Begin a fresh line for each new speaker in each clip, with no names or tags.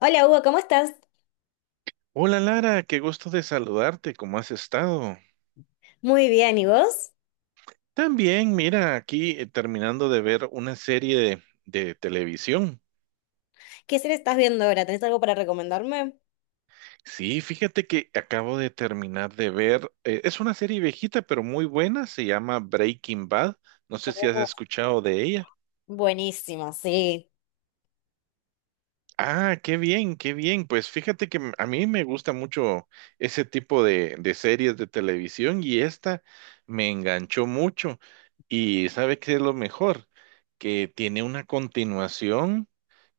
Hola Hugo, ¿cómo estás?
Hola Lara, qué gusto de saludarte, ¿cómo has estado?
Muy bien, ¿y vos?
También, mira, aquí terminando de ver una serie de televisión.
¿Qué serie estás viendo ahora? ¿Tenés algo para recomendarme?
Sí, fíjate que acabo de terminar de ver, es una serie viejita pero muy buena, se llama Breaking Bad, no sé si has
Oh,
escuchado de ella.
buenísimo, sí.
Ah, qué bien, qué bien. Pues fíjate que a mí me gusta mucho ese tipo de series de televisión y esta me enganchó mucho. Y ¿sabe qué es lo mejor? Que tiene una continuación.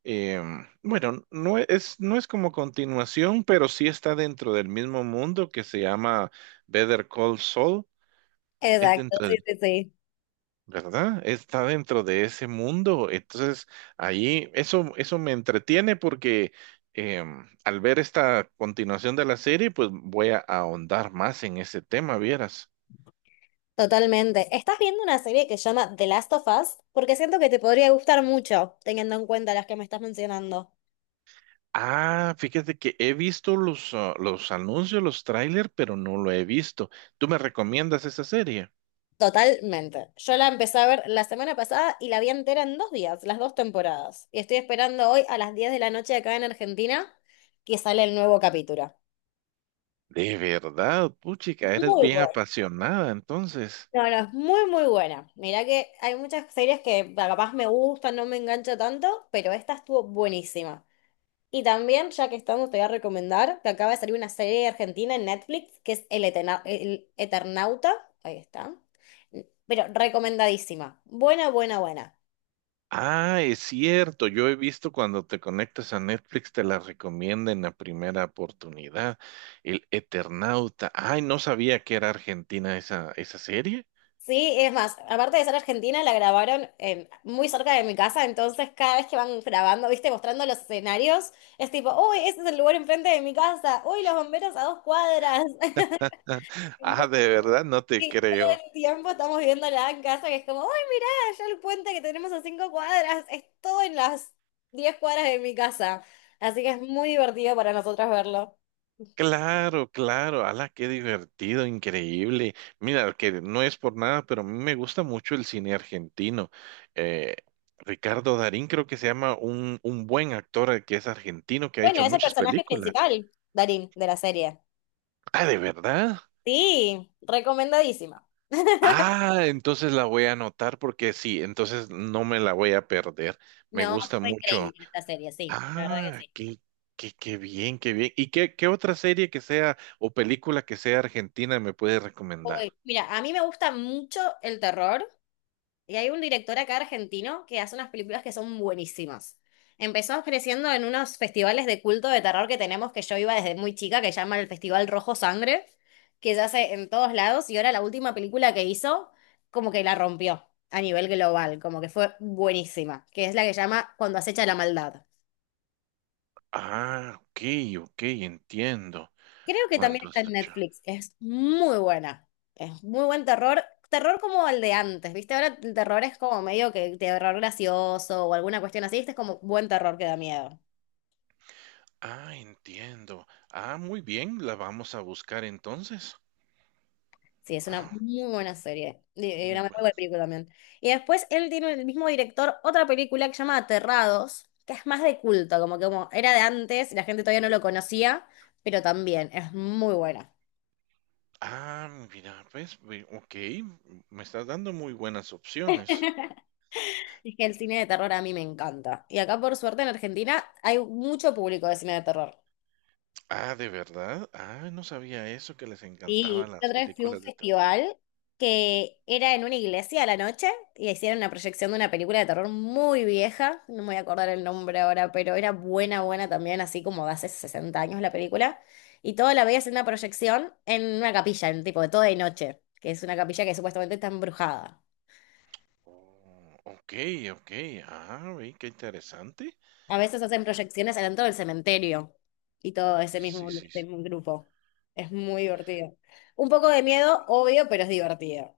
Bueno, no es como continuación, pero sí está dentro del mismo mundo que se llama Better Call Saul. Es
Exacto,
dentro
sí,
del
sí, sí.
¿verdad? Está dentro de ese mundo. Entonces, ahí eso me entretiene porque al ver esta continuación de la serie, pues voy a ahondar más en ese tema, vieras.
Totalmente. Estás viendo una serie que se llama The Last of Us porque siento que te podría gustar mucho, teniendo en cuenta las que me estás mencionando.
Ah, fíjate que he visto los anuncios, los trailers, pero no lo he visto. ¿Tú me recomiendas esa serie?
Totalmente. Yo la empecé a ver la semana pasada y la vi entera en 2 días, las dos temporadas. Y estoy esperando hoy a las 10 de la noche acá en Argentina que sale el nuevo capítulo.
De verdad, puchica, eres
Muy
bien
bueno.
apasionada, entonces.
No, no, es muy, muy buena. Mirá que hay muchas series que capaz me gustan, no me engancha tanto, pero esta estuvo buenísima. Y también, ya que estamos, te voy a recomendar que acaba de salir una serie argentina en Netflix que es El Eternauta. Ahí está. Pero recomendadísima. Buena, buena, buena.
Ah, es cierto, yo he visto cuando te conectas a Netflix te la recomienda en la primera oportunidad, El Eternauta. Ay, no sabía que era argentina esa serie.
Sí, es más, aparte de ser argentina, muy cerca de mi casa, entonces cada vez que van grabando, viste, mostrando los escenarios, es tipo, uy, ese es el lugar enfrente de mi casa, uy, los bomberos a dos cuadras.
Ah,
Entonces,
de verdad, no te
sí, todo
creo.
el tiempo estamos viéndola en casa, que es como, ¡ay, mirá! Allá el puente que tenemos a cinco cuadras, es todo en las 10 cuadras de mi casa. Así que es muy divertido para nosotras verlo.
Claro, claro, ala, qué divertido, increíble. Mira, que no es por nada, pero a mí me gusta mucho el cine argentino. Eh, Ricardo Darín creo que se llama un buen actor que es argentino, que ha hecho
Bueno, es el
muchas
personaje
películas.
principal, Darín, de la serie.
Ah, de verdad.
Sí, recomendadísima.
Ah, entonces la voy a anotar porque sí, entonces no me la voy a perder. Me
No,
gusta
fue
mucho.
increíble esta serie, sí, la verdad que
Ah,
sí.
qué, qué bien, qué bien. ¿Y qué otra serie que sea o película que sea argentina me puede recomendar?
Uy, mira, a mí me gusta mucho el terror. Y hay un director acá argentino que hace unas películas que son buenísimas. Empezó ofreciendo en unos festivales de culto de terror que tenemos, que yo iba desde muy chica, que se llama el Festival Rojo Sangre, que se hace en todos lados, y ahora la última película que hizo, como que la rompió a nivel global, como que fue buenísima, que es la que se llama Cuando acecha la maldad.
Ah, ok, ok, entiendo.
Creo que también
Cuando
está
está
en
hecho.
Netflix. Es muy buena. Es muy buen terror. Terror como el de antes, ¿viste? Ahora el terror es como medio que terror gracioso o alguna cuestión así. Este es como buen terror que da miedo.
Ah, entiendo. Ah, muy bien, la vamos a buscar entonces.
Sí, es una
Ah,
muy buena serie. Y
muy
una muy buena
buena.
película también. Y después él tiene el mismo director otra película que se llama Aterrados, que es más de culto, como que como era de antes, la gente todavía no lo conocía, pero también es muy buena.
Ah, mira, pues, ok, me estás dando muy buenas opciones.
Es que el cine de terror a mí me encanta. Y acá, por suerte, en Argentina hay mucho público de cine de terror.
Ah, ¿de verdad? Ah, no sabía eso, que les encantaban
Y la
las
otra vez fui a un
películas de terror.
festival que era en una iglesia a la noche y hicieron una proyección de una película de terror muy vieja, no me voy a acordar el nombre ahora, pero era buena, buena también, así como de hace 60 años la película. Y todo la veías en una proyección en una capilla, en tipo de toda de noche, que es una capilla que supuestamente está embrujada.
Oh, ok, ok. Ah, ve, qué interesante.
A veces hacen proyecciones adentro del cementerio y todo
Sí, sí,
ese
sí.
mismo grupo. Es muy divertido. Un poco de miedo, obvio, pero es divertido.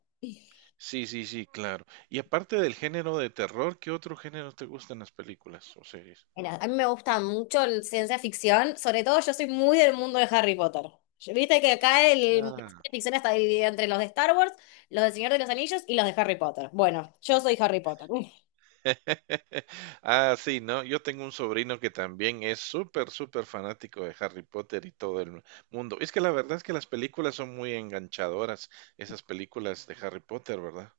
Sí, sí, sí, claro. Y aparte del género de terror, ¿qué otro género te gustan las películas o series?
Mira, a mí me gusta mucho el ciencia ficción, sobre todo yo soy muy del mundo de Harry Potter. Viste que acá el mundo
Ah.
ciencia ficción está dividido entre los de Star Wars, los del Señor de los Anillos y los de Harry Potter. Bueno, yo soy Harry Potter. Uf.
Ah, sí, ¿no? Yo tengo un sobrino que también es súper, súper fanático de Harry Potter y todo el mundo. Es que la verdad es que las películas son muy enganchadoras, esas películas de Harry Potter, ¿verdad?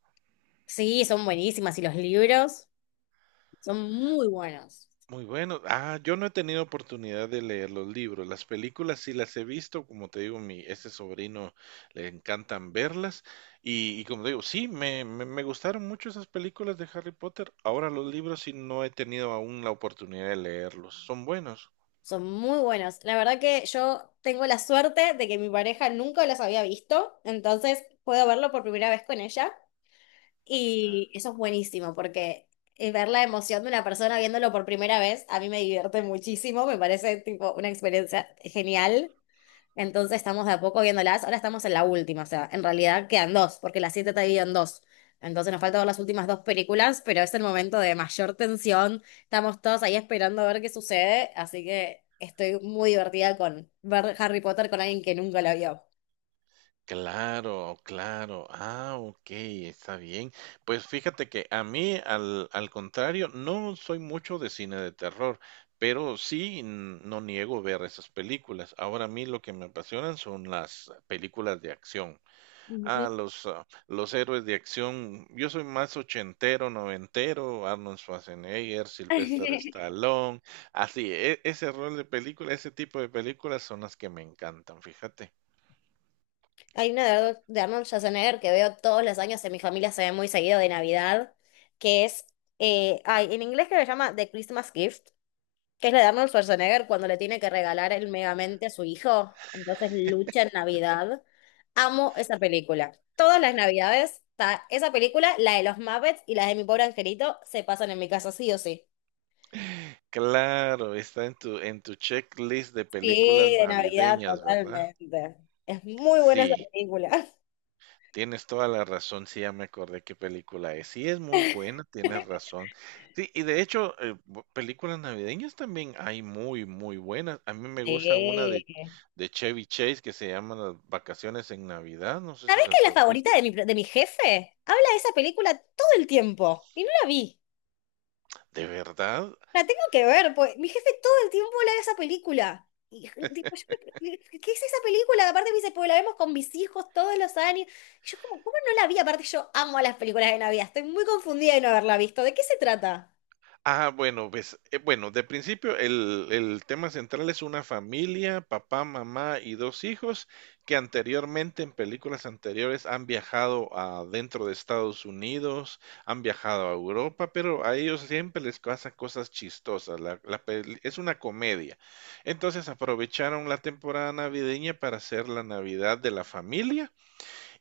Sí, son buenísimas y los libros son muy buenos.
Muy bueno. Ah, yo no he tenido oportunidad de leer los libros. Las películas sí las he visto, como te digo, mi ese sobrino le encantan verlas. Y como te digo, sí, me gustaron mucho esas películas de Harry Potter. Ahora los libros sí no he tenido aún la oportunidad de leerlos. Son buenos.
Son muy buenos. La verdad que yo tengo la suerte de que mi pareja nunca los había visto, entonces puedo verlo por primera vez con ella. Y eso es buenísimo porque ver la emoción de una persona viéndolo por primera vez, a mí me divierte muchísimo, me parece tipo una experiencia genial. Entonces estamos de a poco viéndolas, ahora estamos en la última, o sea, en realidad quedan dos, porque las siete está dividida en dos. Entonces nos falta ver las últimas dos películas, pero es el momento de mayor tensión, estamos todos ahí esperando a ver qué sucede, así que estoy muy divertida con ver Harry Potter con alguien que nunca la vio.
Claro, claro. Ah, ok, está bien. Pues fíjate que a mí, al contrario, no soy mucho de cine de terror, pero sí no niego ver esas películas. Ahora a mí lo que me apasionan son las películas de acción.
Ujú.
Los héroes de acción. Yo soy más ochentero, noventero, Arnold Schwarzenegger, Sylvester Stallone. Así, ese rol de película, ese tipo de películas son las que me encantan, fíjate.
Hay una de Arnold Schwarzenegger que veo todos los años en mi familia, se ve muy seguido de Navidad, que es, en inglés que se llama The Christmas Gift, que es la de Arnold Schwarzenegger cuando le tiene que regalar el Megamente a su hijo, entonces lucha en Navidad. Amo esa película. Todas las Navidades, está esa película, la de los Muppets y la de Mi Pobre Angelito, se pasan en mi casa sí o sí.
Claro, está en tu checklist de películas
Sí, de Navidad
navideñas, ¿verdad?
totalmente. Es muy buena esa
Sí,
película.
tienes toda la razón, sí, ya me acordé qué película es. Sí, es muy buena, tienes razón. Sí, y de hecho, películas navideñas también hay muy, muy buenas. A mí me gusta una
Sí.
de Chevy Chase que se llama Las Vacaciones en Navidad, no sé si
¿Sabés que es
las
la
has visto.
favorita de mi jefe? Habla de esa película todo el tiempo y no la vi.
¿De verdad?
La tengo que ver, pues mi jefe todo el tiempo habla de esa película. Y, tipo, yo ¿qué es esa película? Aparte me dice, pues la vemos con mis hijos todos los años. Y yo como, ¿cómo no la vi? Aparte yo amo las películas de Navidad. Estoy muy confundida de no haberla visto. ¿De qué se trata?
Ah, bueno, pues, bueno, de principio el tema central es una familia, papá, mamá y dos hijos que anteriormente en películas anteriores han viajado a dentro de Estados Unidos, han viajado a Europa, pero a ellos siempre les pasan cosas chistosas. Es una comedia. Entonces aprovecharon la temporada navideña para hacer la Navidad de la familia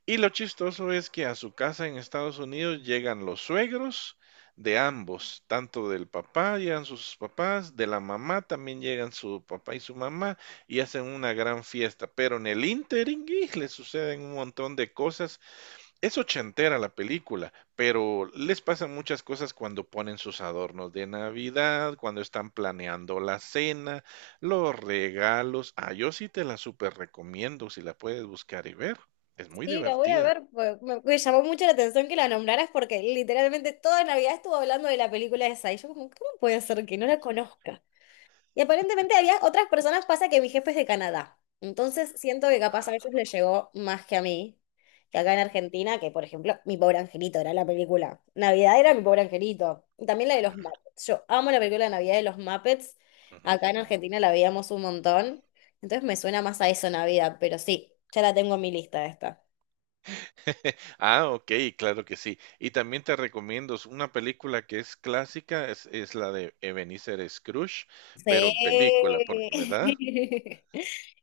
y lo chistoso es que a su casa en Estados Unidos llegan los suegros de ambos, tanto del papá, llegan sus papás, de la mamá también llegan su papá y su mamá y hacen una gran fiesta, pero en el ínterin y le suceden un montón de cosas, es ochentera la película, pero les pasan muchas cosas cuando ponen sus adornos de Navidad, cuando están planeando la cena, los regalos. Ah, yo sí te la super recomiendo si la puedes buscar y ver. Es muy
Sí, la voy a
divertida.
ver, pues. Me llamó mucho la atención que la nombraras porque literalmente toda Navidad estuvo hablando de la película esa. Y yo como, ¿cómo puede ser que no la conozca? Y aparentemente había otras personas, pasa que mi jefe es de Canadá. Entonces siento que capaz a
Ah,
ellos les llegó más que a mí, que acá en Argentina, que por ejemplo, Mi pobre angelito era la película. Navidad era Mi pobre angelito. Y también la de los
claro.
Muppets. Yo amo la película de Navidad de los Muppets. Acá en
Ujú.
Argentina la veíamos un montón. Entonces me suena más a eso Navidad, pero sí, ya la tengo en mi lista esta.
Ah, ok, claro que sí. Y también te recomiendo, es una película que es clásica, es la de Ebenezer Scrooge, pero
Sí.
en película, porque, ¿verdad?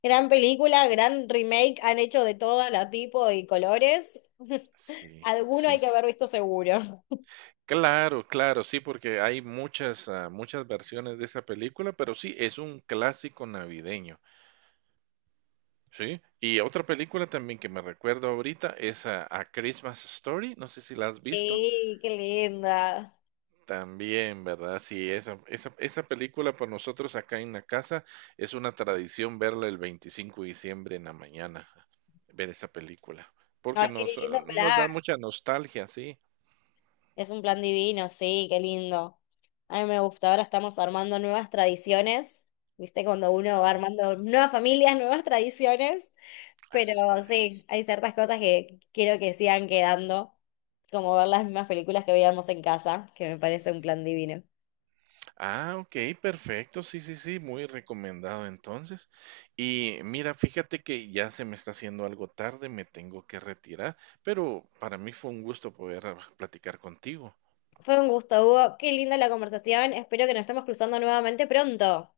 Gran película, gran remake, han hecho de todo, la tipo y colores.
Sí,
Alguno
sí,
hay que haber visto seguro.
claro, claro, sí, porque hay muchas, muchas versiones de esa película, pero sí, es un clásico navideño, ¿sí? Y otra película también que me recuerdo ahorita es A Christmas Story, no sé si la has visto,
Sí, qué linda.
también, ¿verdad? Sí, esa película para nosotros acá en la casa es una tradición verla el 25 de diciembre en la mañana, ver esa película, porque
Ay, qué
nos,
lindo
nos
plan.
da mucha nostalgia, sí,
Es un plan divino, sí, qué lindo. A mí me gusta. Ahora estamos armando nuevas tradiciones. ¿Viste? Cuando uno va armando nuevas familias, nuevas tradiciones. Pero
así
sí,
es.
hay ciertas cosas que quiero que sigan quedando. Como ver las mismas películas que veíamos en casa, que me parece un plan divino.
Ah, ok, perfecto, sí, sí, sí, muy recomendado entonces. Y mira, fíjate que ya se me está haciendo algo tarde, me tengo que retirar, pero para mí fue un gusto poder platicar contigo.
Fue un gusto, Hugo. Qué linda la conversación. Espero que nos estemos cruzando nuevamente pronto.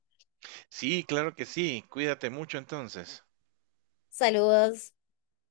Sí, claro que sí, cuídate mucho entonces.
Saludos.